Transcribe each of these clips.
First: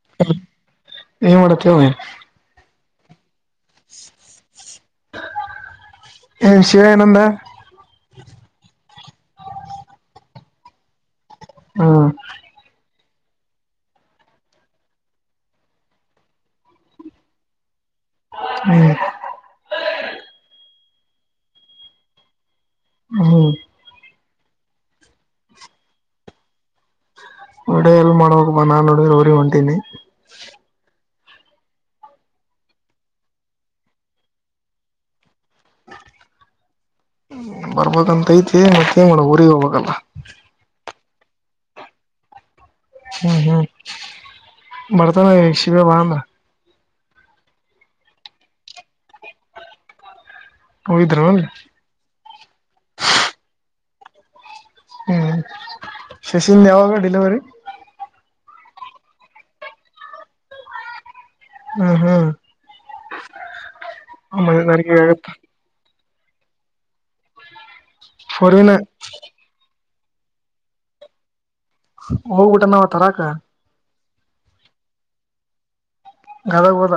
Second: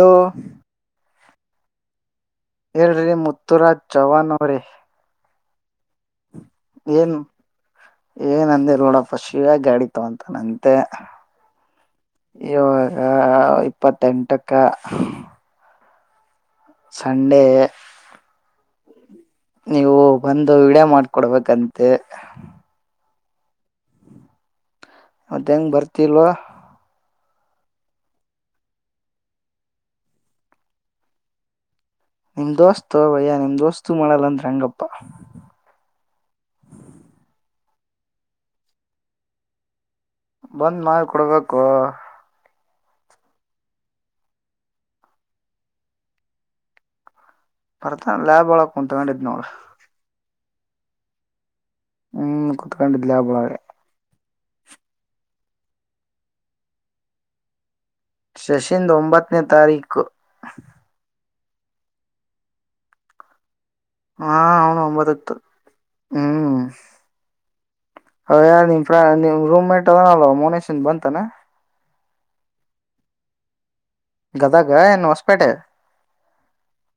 ಓ. ಏನ್ ಮಾಡತೀಯ್. [unintelligible] ಪೃಥ್ವಿರಾಜ್ ಚವಾನ ಅವ್ರೇ. ಏ ಶಿವ ಏನು ಏನಂದ ಏನ್ಂದಿಲ್ಲ ನೋಡಪ್ಪ ಶಿವ್ಯಾ ಗಾಡಿ ತಗಂಟಾನ ಅಂತ್ ತೆ. ಹ್ಮ್ [inaudible] ಆ ಇಪ್ಪತ್ತೆಂಟಕ್ಕ. ಸಂಡೇ. ಹ್ಮ್. ನೀವು ಬಂದು ವಿಡಿಯ ಮಾಡ್ಕೊಡ್ಬೇಕಂತೆ. ಹ್ಮ್. ಮತ್ತ ಹೆಂಗ ಭರ್ತಿ ಲೋ. ವಿಡಿಯೋ ಎಲ್ಲ ಮಾಡಬೇಕಪಾ ನಾ ನೋಡಿದ್ರ ಊರಿಗ ಹೊಂತಿನಿ. ನಿಮ್ ದೋಸ್ತ ಭಯ್ಯ ನಿಮ್ ದೋಸ್ತು ಮಾಡಲ್ಲಂದ್ರ ಹೆಂಗಪ್ಪ. ಬರ್ಬೇಕಂತ ಐತಿ ಮತ್ತೇನ್ ಮಾಡವ ಊರಿಗೆ ಹೋಗಬೇಕಲ್ಲ. ಬಂದ್ ಮಾಡ್ ಕೊಡ್ಬೇಕು. ಹ್ಮ್ ಹ್ಮ್ ಬರ್ತಾನ ಇಲ್ಲಾ ಶಿವ್ಯಾ ರಾಮ್. ಬರ್ತಾ ಲ್ಯಾಬ್ ಒಳಗ ತಗೊಂಡಿದ್ ನೋಡ. ಹೋಗಿದ್ರ ಅಲ್ಲಿ. ಹ್ಮ್ ಕೂತ್ಕೊಂಡಿದ್ದ ಲ್ಯಾಬ್ ಒಳಗ. ಹ್ಮ್ ಶಶಿಂದ ಯಾವಾಗ ಡಿಲಿವರಿ. ಶಶಿಿಂದ್ ಒಂಬತ್ತನೇ ತಾರೀಕು. ಹ್ಮ ಹ್ಮ್. [unintelligible] ಹ್ಮ. [unintelligible] ಫೋರ್ ವೀಲ್ ಇದ ಮೋನೇಶಿಂದ ಬಂತನ. ಹೋಗ್ಬಿಟ ನಾವ ತರಾಕ. ಗದಗ ಏನ ಹೊಸಪೇಟೆ. ಗದಗ ಹೋದಾ.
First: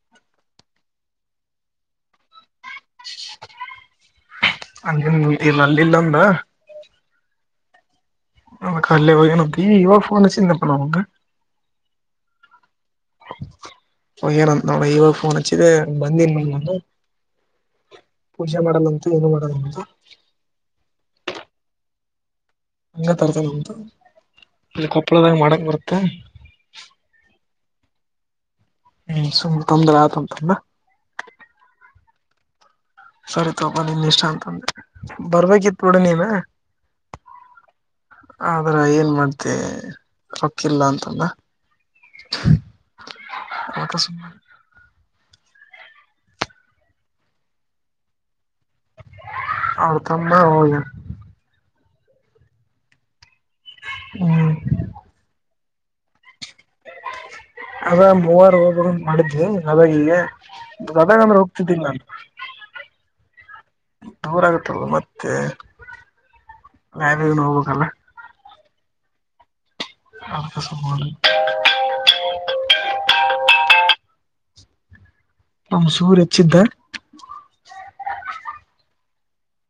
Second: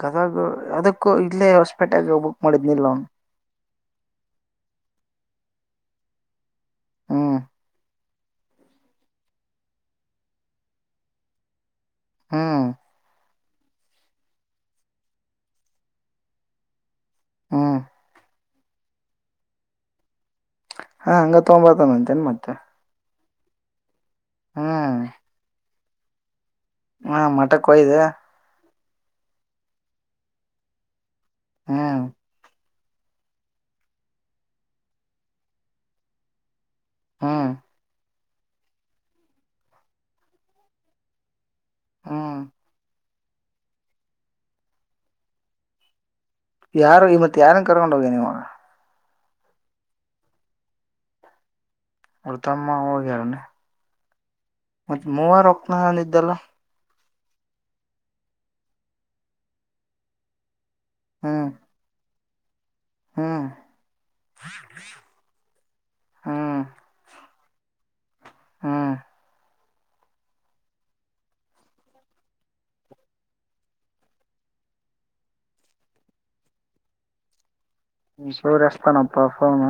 ಗದಗ ಅದಕ್ಕ ಇಲ್ಲೇ ಹೊಸ್ಪೇಟೆಗೆ ಬುಕ್ ಮಾಡಿದ್ನಿಲ್ಲ ನಾನು. [unintelligible] ಹ್ಮ. ಅ ಕಲ್ಲ ವನ ಏನ್ ಅಂತಿ ಇವಾಗ ಫೋನ್ ಹಚ್ಚಿನಿಪ ಅವಂಗ. ಹ್ಮ್. ಏನುಅಂತಾನ ನೋಡ ಐವ ಫೋನ್ಚ ಬಂದಿ ನ ಹ್ಮ ಪೂಜೆ ಮಾಡಲ್ಲಂತೂ ಏನು ಮಾಡಲ್ಲು ಹಾ ಹಂಗ ತಗೊಂಬರ್ತಾನ ಅಂತೇನ್ ಮತ್ತೆ ಹಂಗ ತರ್ತದೆಂತು ಇಲ್ಲಿ ಕೊಪ್ಪಳದಾಗ ಮಾಡಕ್ ಬರ್ತ್ತ ಹ ಹ್ಮ ಮಠಕ್ಯ ಹೋಗಿದ್ದೆ ಹ್ಮ್ ಸುಮ್ ತೊಂದ್ರ ಆತ ತಂದ್ರ ಹಾ ಸರಿತಪ ನಿನ್ ಇಷ್ಟ ಅಂತಂದೆ ಬರ್ಬೇಕಿತ್ ನೋಡಿ ನೀನ್ ಹಾ ಆದ್ರ ಏನ್ ಮಾಡ್ದ ರೊಕ್ಕಿಲ್ಲ ಅಂತಂದ ಹ್ಮ್ [inaudible] ಆತ ಸ ಯಾರು ಇ ಮತ್ ಯಾರನ್ ಕರ್ಕೊಂಡ್ ಹೋಗಿ ನೀವಾಗ ಅವ ತಮ್ಮ ಹೋಗ ಅವರ ತಮ್ಮಒಗಿರ್ ಹ್ಮ್ ಮತ್ತೆ ಮೂವಾರ ಹೊಕ್ಕನಏನ ಇದಿದ್ದಲ್ಲ ಅದ ಮೂವಾರ ಹಬ ಮಾಡಿದ್ವಿ ನಾ ವೈಲಿಲಾ ಗದಾಗ ಅಂದ್ರೆ ಹ್ಮ್ ಹೋಗತಿದ್ದೀನಿ ನಾನು ಹ್ಮ್ ದೂರ ಆಗತ್ತಲ್ ಮತ್ತೆ ಹ್ಮ್ ಹ ಹೋಗ್ಬೇಕಕ್ಲ್ಲ ಹ್ಮ್ ಅವಕ್ಕೆ ಸ ಅವಮ್ಮ ಸೂರ್ ಹೆಚ್ಚಿದ್ದ ಹ್ಮ ಸೌಸ್ತಾನ ಪರ್ಫನ್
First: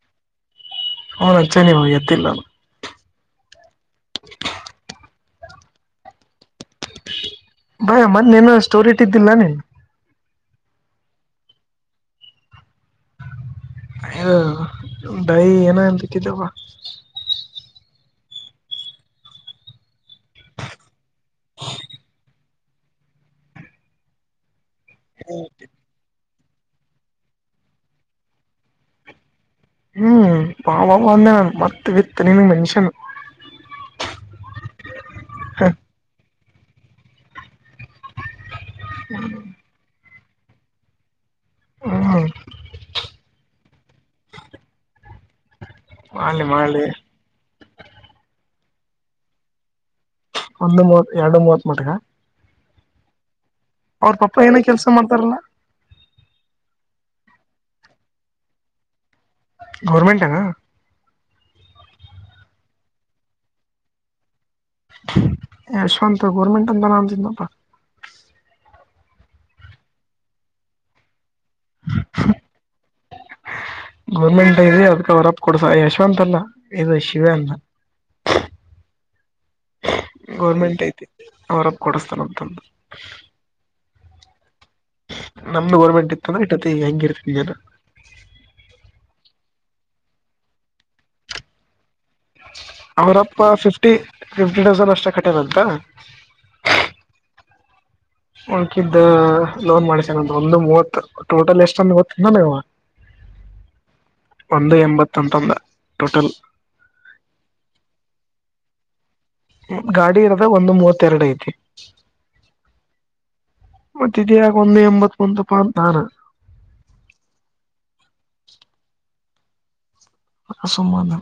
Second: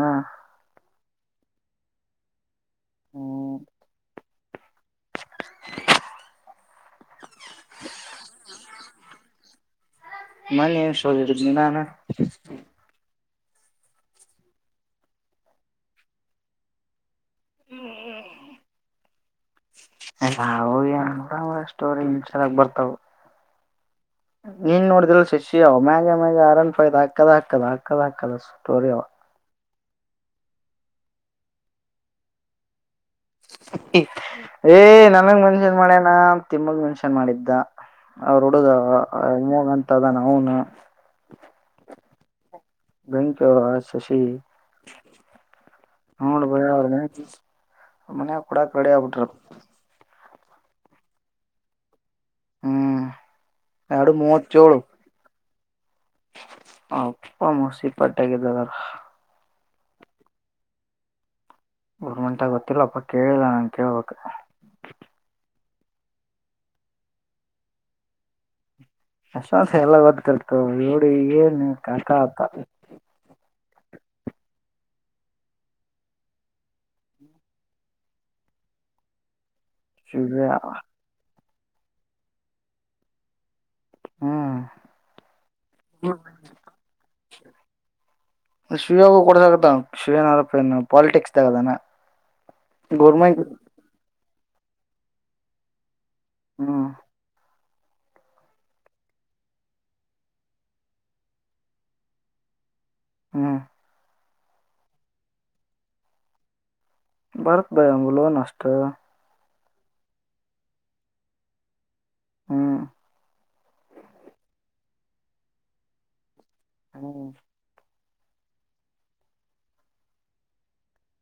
ಹ ನಚೆ ನೀವು ಎತ್ತಿಲ್ಲ ಹ್ಮ [inaudible] ಬರ ಮೊನು ಅಷ್ಟ ಸ್ಟೋರಿ ಇಟ್ಟಿದ್ದಿಲ್ಲ ನೀ ಮನ ಏನು ಸ್ಟೋರಿ ನೀನಾ ನಾನ ಯದ ೈ ಏನ ಎನ್ ಬಕ್ಕಿದ್ದವ [unintelligible] ಹ್ಮ್ ನ ಅವ ಸ್ಟೋರಿ ಇನ್ಸ್ಟಾದಗ ಬರ್ತಾವ ನೀನ್ ನೋಡಿದ್ರಲ್ಲಿ ಶಶಿ ಅವ ಮ್ಯಾಗ ಮ್ಯಾಗ ಆರನ್ಯದ ಹಾಕ್ಕದ ಹಾಕದ ಹಾಕದ ಹಾಕದ ಸ್ಟೋರಿ ಅವ ಹ್ಮ್ ಬಾಬ ಅಂದೆ ನನ್ ಮತ್ತತ್ ವಿತ್ತ ನಿನ್ ನೆನ್ಷನ್ ಏ ನನ್ನ್ ಮನ್ಷ ಏನ್ ಮಾಡ್ಯನಾ ತಿಮ್ಮಗ್ ಮೆನ್ಷನ್ ಮಾಡಿದ್ದ ಅವ್ರ ಅ ಅ ಅನ್ಮೊಗ್ ಅಂತ್ ಅದಾನ್ ಹೂಂ ನಾ ಹಾ ಬೆಂಕ ಶಶಿ ಮಾಡ್ಲಿ ನೋಡ್ ಭಯ ಮಾಡ್ಲಿ ಅವರ್ ಮನ್ಯಾಗ ಮನ್ಯಾಗ ಕುಡಾಕ್ ರೆಡಿ ಆಗ್ಬಿಟ್ರ. ಒಂದು ಮೂವತ್ ಎರಡ ಮೂವತ್ ಮಟ್ ಹ್ಮ್ ಎರಡು ಅವ್ರ ಪಪ್ಪ ಏನ ಮೂವತ್ತೇಳು ಕೆಲ್ಸ ಮಾಡ್ತಾರಲ್ಲ. ಅಪ್ಪ ಮೋಸ್ಟ್ಲಿ ಪಟ್ಟ್ಯಾಗ್ ಇದ ಅದಾರ್. ಗೌರ್ಮೆಂಟ್ ಏನ್? ಗೌರಮೆಂಟ್ ಗೊತ್ತಿಲ್ಲಪ್ಪ ಕೇಳಿಲ್ಲ ನಾನ್ ಕೇಳ್ಬೇಕ. ಯಶವಂತ ಗರ್ಮೆಟ್ಂತ ಅಣ್ಣಾತಿದ್ದ ನಪ್ಪ. ಯಶವಂತ್ ಎಲ್ಲ ಗೊತ್ತಿರ್ತಾದ್ ನೋಡ ಈಗೆ ಹ್ಮ [unintelligible] ಗೌರ್ಮೆಂಟ್ ಇದೆ ಅದ್ಕ ಅವರಪ್ ಕೊಡ್ಸ ಯಶವಂತಲ್ಲ ಇಲ್ ಶಿವ್ಯಾ ಅಲ್ಲ ಶಿವ್ಯ ಗೌರ್ಮೆಂಟ್ ಐತಿ. ಅವರಪ್ ಕೊಡಿಸ್ತಾನಂತಂದ. ಹಾ ನಮ್ದು ಗೋರ್ಮೆಂಟ್ ಇತ್ತಂದ್ರ ಇಟ್ಟತಿಗ್ ಹೆಂಗೀರ್ತಿತ್ ಇಲ್. ಶಿವ್ಯನೋರಪ್ಪ ಏನ ಪಾಲಿಟಿಕ್ಸ್ ದಾಗ್ ಅದಾನ್ ಅವರಪ್ಪ ಫಿಫ್ಟಿ. ಫಿಫ್ಟಿ ಥೌಸಂಡ್ ಅಷ್ಟ ಕಟ್ಯಾನ್ ಅಂತ. ಹ್ಮ ಉಳಕಿದ್ದ ಲೋನ್ ಮಾಡ್ಸ್ಯಾನ್ ಅಂತ್ ಒಂದು ಮೂವತ್ತ ಟೋಟಲ್ ಎಷ್ಟಂದ್ ಗೊತ್ತೇನ್ ನಂಗ್ ಅವ. ಹ್ಮ್ ಒಂದು ಎಂಬತ್ತ ಅಂತಂದ ಟೋಟಲ್. ಭರತ್ ಭಾಯ ಅವ್ನ್ಗ ಲೋನ್ ಅಷ್ಟ. ಗಾಡಿ ಇರದ ಒಂದು ಮೂವತ್ತ ಎರಡ ಐತಿ. ಹ್ಮ್ ಮತ್ತಿದ ಯಾಕ್ ಒಂದು ಎಂಬತ್ತ. [unintelligible] ಹ್ಮ್ ಹ ಸುಮ್ಮದ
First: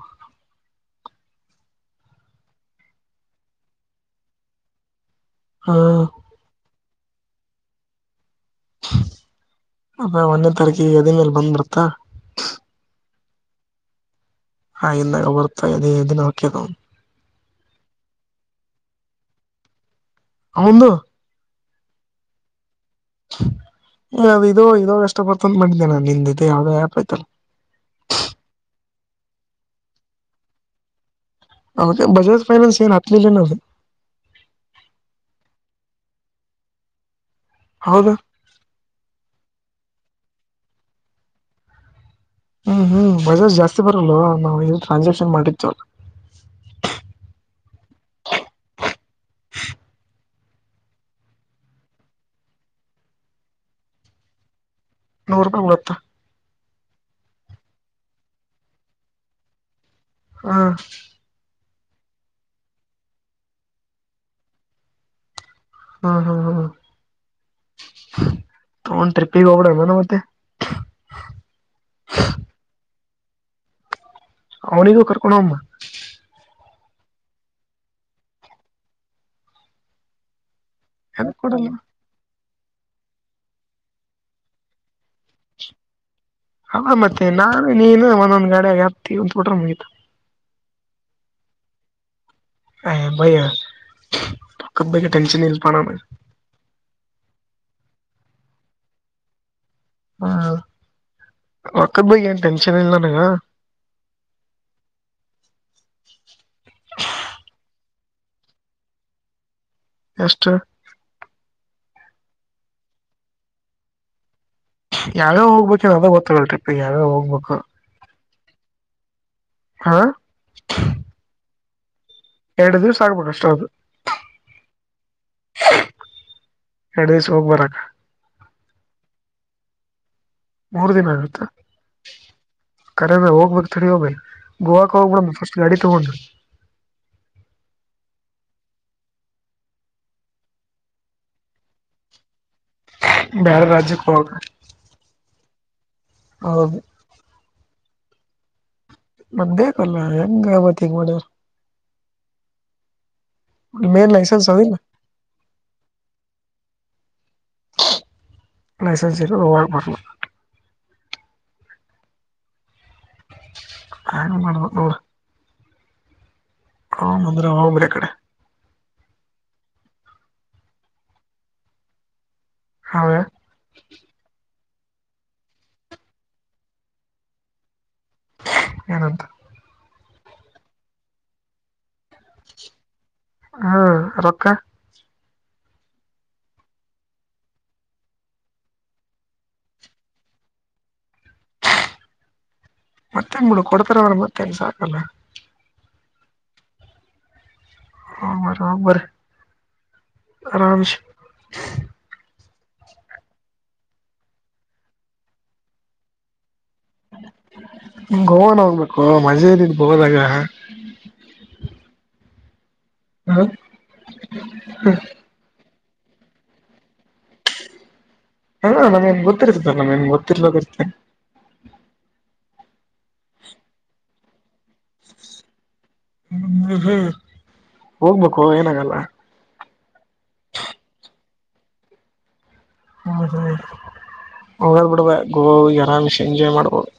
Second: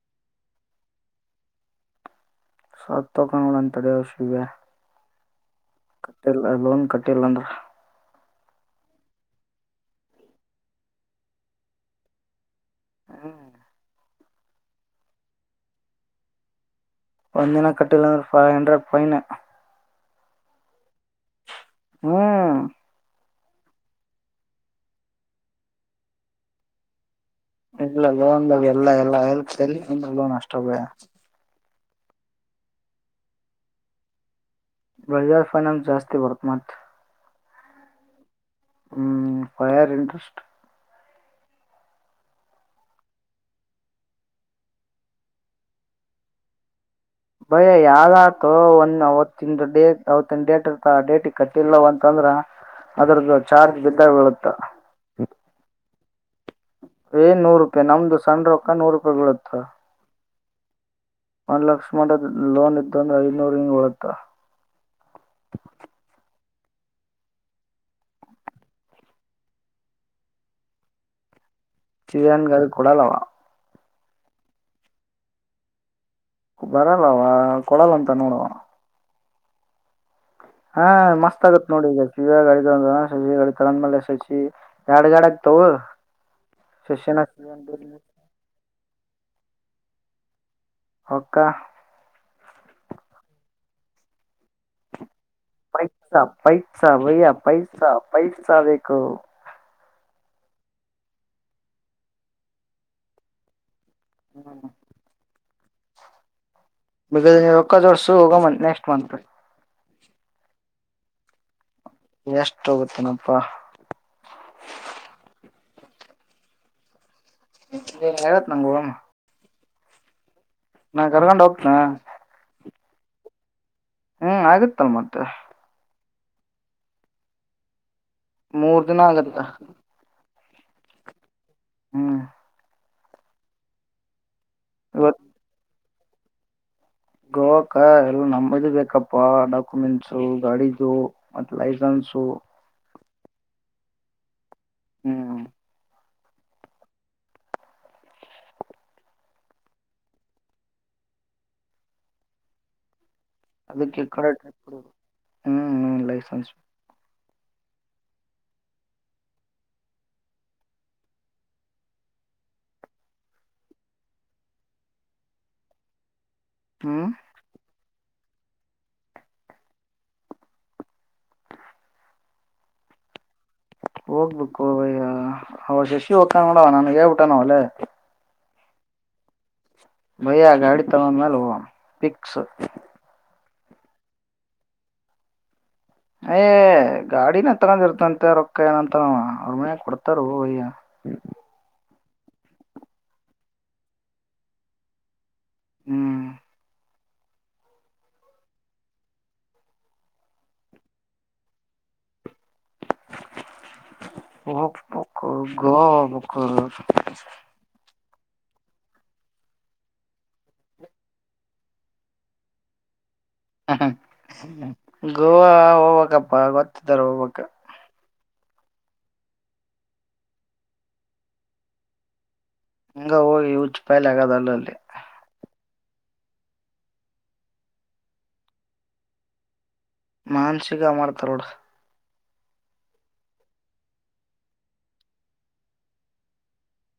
ಸತ್ತ ಹೊಕ್ಕನ್ ನೋಡ್ ಅವ್ನ ತಡಿ ಶಿವ್ಯಾ. ಹ ಅಟ್ಟೆಲ್ಲಾ ಲೋನ್ ಕಟ್ಟ ಇಲಂದ್ರ ಅದ ಒನ್ನೇ ತಾರೀಕಿಗ ಎದಿಮ್ಯಾಲ ಬಂದ್ ಬಿಡ್ತ ಹ್ಮ್ [unintelligible] ಒಂದಿನ ಕಟ್ಟಿಲಂದ್ರ ಫೈ ಹಂಡ್ರೆಡ್ ಫೈನ್. ಅವಂದ ಹ್ಮ್ ಏ ಅದು ಇದೋ ಇದೋಷ್ಟ ಬರ್ತ ಅ ಮಾಡಿದ್ದೆ ನಿನ್ ಜೊತೆ ನಿಂದ ಯಾವ್ದದೋ ಆ್ಯಪ್ ಐಯ್ತಲ್ಲ ಇಲ್ಲ ಲೋನ್ದಾಗ ಎಲ್ಲಾ ಎಲ್ಲಾ ಎಲ್ಪದ್ರ ಲೋನ್ ಅಷ್ಟೇ ಬೈಯಾ ಹತ್ತೆ ಬಜಾಜ ಫೈನಾನ್ಸ ಏ ನ ಹಾಲ್ಲ ಏನ ಬಜಾಜ್ ಫೈನಾನ್ಸ್ ಜಾಸ್ತಿ ಬರ್ತಮತ್ ಹೌದು ಹ್ಮ್ ವಾಯ್ ಆರ್ ಇಂಟ್ರೆಸ್ಟ್ ಹ್ಮ್ ಹ್ಮ್ ಬಜಾಜ್ ಜಾಸ್ತಿ ಬರಲ್ವ ನಾವ್ ಇ ಟ್ರಾನ್ಸಾಕ್ಷನ್ ಮಾಡಿತ್ತುವಲ್ಲ ಭಯ್ಯ ಯಾವ್ದಾತೋ ಒಂದ ಅವತ್ತಿನ ಡೇಟ್ ಅವತ್ತಿನ ಡೇಟ್ ಇರ್ತ ಆ ಡೇಟಿಗೆ ಕಟ್ಟಿಲ್ಲವ ಅಂತಂದ್ರ ಅದ್ರದ್ದು ಚಾರ್ಜ್ ಬಿದ್ದಾಗ ಬೀಳುತ್ತ ನೂರು ರೂಪಾಯಿ ಡತ್ತ ಏನ್ ನೂರು ರೂಪಾಯಿ ನಮ್ದು ಸಣ್ಣ ರೊಕ್ಕ ನಾ ನೂರು ರೂಪಾಯಿ ಬಿಳತ್ತ ಹಾ ನ್ ಲಕ್ಷ್ಮದ ಲೋನ್ ಇದ್ದ ಒಂದು ಐನೂರು ಹಂಗ ಬರತ್ತ ಹ್ಮ ಹ್ಮ್ ಹ್ಮ್ ತಗೋಂಡನ ಟ್ರಿಪ್ಪಿ ಗ ಹೋಗೋರನ ಮತ್ತೆ ಸಿವಿಯನ್ ಗಾಡಿ ಕೊಡಲ್ಲವ ಅವನಿಗೂ ರ್ಕೋಂಡಮ ಬರಲ್ಲವ ಕೊಡಲ್ಲ ಅಂತ ನೋಡುವ ಹಾ ಹೆಂಗ್ ಮಸ್ತ್ ಆಗತ್ ಕೊಡಲ್ಲ ನೋಡಿ ಈಗಾಗ ಇ ಶಿಡೆ ತಳಂದ್ಮೇಲೆ ಶಶಿ ಎರಡ್ ಗಾಡ ಆಗ್ತವು ಹ ಮತ್ತೆ ನಾನು ನೀನು ಒಂದೊಂದ್ ಗಾಡಗ ಒಂದು ಪೋಟಾರ ಮುಗಿತ ರೋಕ್ಕಾ ಹ್ ಭಯಾ ಪೈಸಾ ಪೈಸಾ ಭೈಯ ಪೈಸಾ ಪೈಸಾ ಪೈಸಾ ಬೇಕು ಹಾ ರೊಕ್ಕದ ಬಗ್ಗೆ ಏನ್ ಟೆನ್ಷನ್ ಇಲ್ಲ ನನ್ನಗ ಹ್ಮ್ ಬಗ ರೊಕ್ಕದ್ ಜೋಡಿಸು ಹೋಗುಣಂತ್ ನೆಕ್ಸ್ಟ್ ಮಂತ್ ಎಷ್ಟ ಎಷ್ಟ ಹೋಗುತ್ತೇನಪ್ಪಾ ಯಾವ ಯಾವ್ ಹೋಗ್ಬೇಕು ಅ ಗೊತ್ತಲ್ಲ ಟಿಪ್ಗ ಯಾವೇವ ಹೋಗ್ಬೇಕು [inaudible] ನಂಗಾಮ ಹಾ ನಾ ಕರ್ಕೊಂಡ್ ಹೋಗ್ತೇನ ಎರಡು ದಿವ್ ಆಗಬೇಕ ಅಷ್ಟೇ ಅದು ಹ್ಮ್ ಆಗತ್ತಲ್ ಮತ್ತೆ ಎರಡು ದಿಸಕ ಹೋಗ್ ಬರಕ್ಕ ಮೂರು ದಿನ ಆಗತ್ತ ಮೂರ್ ದಿನ ಆಗುತ್ತಾ ಹ್ಮ್ ಕರ ಭೆ ಹೋಗ ಬ ಹೋಗಬ ಗೋವಾಕ್ಕೆ ಹೋಗ್ಬೇಕ ಫಸ್ಟ್ ಗಾಡಿ ಇಷ್ಟ ಬಂದು ಗೋವಾಕ ಎಲ್ಲ ನಮ್ಮದು ಬೇಕಪ್ಪಾ ಡಾಕ್ಯುಮೆಂಟ್ಸು ಗಾಡಿದು ಮತ್ ಲೈಸೆನ್ಸು ಬಾರೇ ರಾಜ್ಯ ಕೊಗ ಹ್ಮ್. ಹ. ನ್ ಬೇಕಲ್ಲ ಹೆಂಗವತ್ತಗ ಮದ. ಅದಕ್ಕೆ ಕಡೆಟ್ರಿ ಹ್ಮ್ ಲೈಸೆನ್ಸ್. ಲೈಸೆನ್ಸ ಇ ರವಡ ಮಾಡ. ಆ ಮಾಡಬೇಕು ನೋಡ್ರಿ. ಹ ಹ್ಮ್ ಅಂದ್ರೆ ನಾವು ಬೇರೆ ಕಡೆ. ಹೌದಾ [unintelligible] ಹೋಗ್ಬೇಕು ಅವಯ್ಯ ಅವ ಶಶಿ ಹಕ ನೋಡವ ನಾನ ಹೇಳ್ಬಿಟ್ಟಾನಲ್ಲೇ. ಏನಂತ. ಭಯ ಗಾಡಿ ತಗೋಂದ ಮೇಲೆ ಹೋಗೋಣ ಪಿಕ್ಸ್. ಹ್ಮ ರೊಕ್ಕ. ಯ ಗಾಡಿನ ತಗೊಂಡಿರ್ತಂತೆ ರೊಕ್ಕ ಏನಂತಾರ ಅವ್ರ ಮೇ ಕೊಡ್ತಾರ ಅಯ್ಯ. ಮತ್ತೆ ಮೂಡ ಕೊಡ್ತಾರೆ ಅವ್ರ ಮತ್ತೆನ್ ಸಾಕಲ್ಲ. ಹ್ಮ್. ಹ ಒಗ್ ಬರ್ರಿ ಆರಾಮಸ. ಒ ಪಕ್ಕ ಗಕ್ಕ. [inaudible] ಗೋವನ್ ಹೋಗ್ಬೇಕು ಮಜೆನಿದ ಬೋದಾಗ. ಗೋವಾ. ಪ್ಪ ಕೊತ್ತು ತರ ಬ. ಹ ನಮ್ೇನ್ ಗೊತ್ತಿರ್ತದ ನಮ್ೇನ್ ಗೊತ್ತಿರ್ಲೋದ ಇರ್ತ. ಹಂಗ ಹೋಗಿ ಹೂ ಚ ಪಾಯಲಿ ಆಗಾದ ಅಲ್ಲ ಅಲ್ಲಿ. ಹ್ಮ ಹ್ಮ್ ಹ್ಮ್ ಹೋಗ್ಬೇಕು ಏನಾಗಲ್ಲ. ಮಾನ್ಸಗ ಮಾಡ್ತಾರೋಡ. ಹ ಹೋಗ್ ಬಿಡಬ ಗೋ ಆರಾಮಿಸಿ ಎಂಜಾಯ್ ಮಾಡ್ಬೋದು.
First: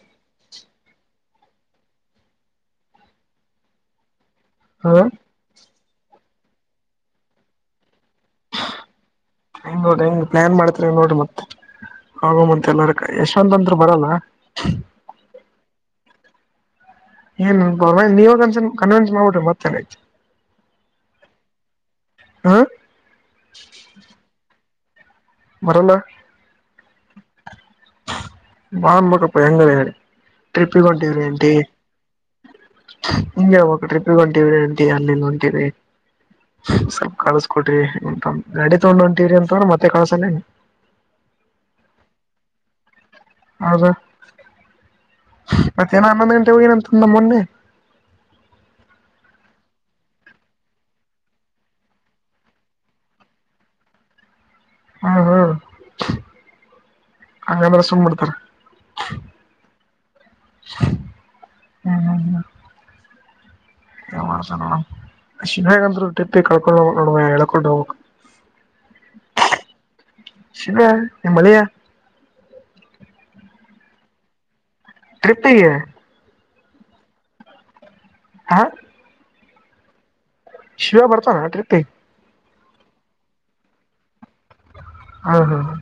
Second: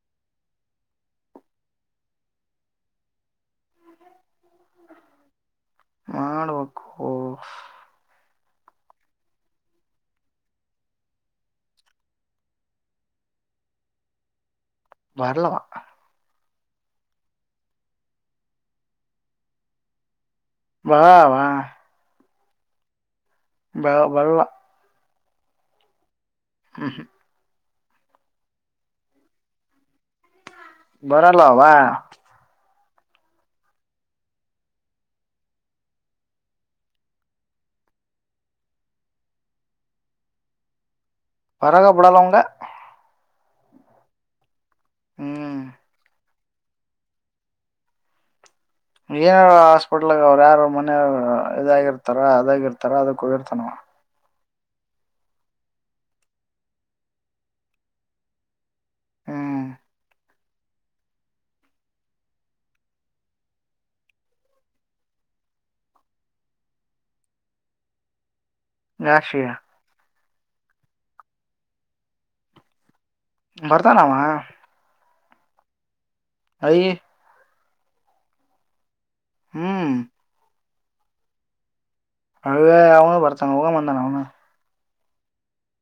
ಹಾ. ಮಾಡಬೇಕೂ. ಹಂಗ ನೋಡ್ರಿ ಹಂಗ ಪ್ಲಯಾನ್ ಮಾಡ್ತ್ರಿಂಗ ನೋಡ್ರಿ. ಮತ್ತೆ ಆಗ ಮತ್ ಎಲ್ಲಾರ ಯಶವಂತ ಅಂದರು ಬರಲ್ಲ ಬರಲವಾ. ಏನ್ ನೀವನ್ಸ ಕನ್ವಿನ್ಸ್ ಮಾಡ್ಬಿಟ್ರಿ ಮತ್ತೇನ್ಯ್ತು. ವಾ ವಾ. ಹಾ. ಬ ಬರಲ್ಲ. ಬರಲ್ಲ. ಬಂಬಕಪ್ಪ ಹೆಂಗ ಹೇಳ. ಬರಲ್ಲ ಭ. ಹಿಂಗೆಾವಾಗ ಟಿಪ್ಿ ಹೊಂಟಿವ್ರಿಂಟ ಅಲ್ಲಿಲ್ಲ ಹೊಂಟಿವರಿ ಸ್ವಲ್ಪ ಕಳಸಕ ಕೊಟ್ರಿ ಗಾಡಿ ತಗೊಂಡ ಹೊಂಟಿವವ್ರಿ ಅಂತ್ರ ಮತ್ತೆ ಕಳ್. ತಲೆ ತಳ ಪರಗ ಬಿಡಲ್ಲವಂಗ. ಹದ. ಹ್ಮ್ ಮತ್ತೆ ಏನ ಆಂದ. ಹೋಗನಂತು ನಮ್ಮ ಮೊನ್ನೆ. ಏನಾರ ಹಾಸ್ಪಿಟ್ಲ್ಗ ಅವ್ರು ಯಾರ ಮನೆಯವ ಇದಾಗಿರ್ತಾರ ಅದಾಗಿರ್ತಾರ ಅದಕ್ಕ ಹೋಗಿರ್ತಾನ ಹ್ಮ ಹ್ಮ್ ಹಾಗಂಗಾದ್ರ ಸುಮ ಮಾಡಡ್ತಾರ ಹ್ಮ್ ಹ್ಮ್ ಹಾ ಹ್ಮ ಏ ಮಾಡ್ತ ನೋಡ ಶನ್ೇಗಂದ್ಟ್ಟಿಿ ಕಳ್ಕೊಂಡ್ ಹೋಗ ನೋಡ ಎಳ್ಕೊಂಡು ಹೋಗಕ್ ನಾಶಿಯಾ ಶಿವ ನಿಮ್ಮಳೆಯ ಬರ್ತಾನವ ತೃಪ್ತತಿಯ ಹಯ ಹಾ ಹ್ಮ್ ಶಿವ ಬರ್ತ ಅಟತಿ ಅೇ ಅವನು ಬರ್ತ ಹಊಗ ಮಂದಾನೆ ಅವನು ಹ್ಮ ಹ್ಮ ಹ.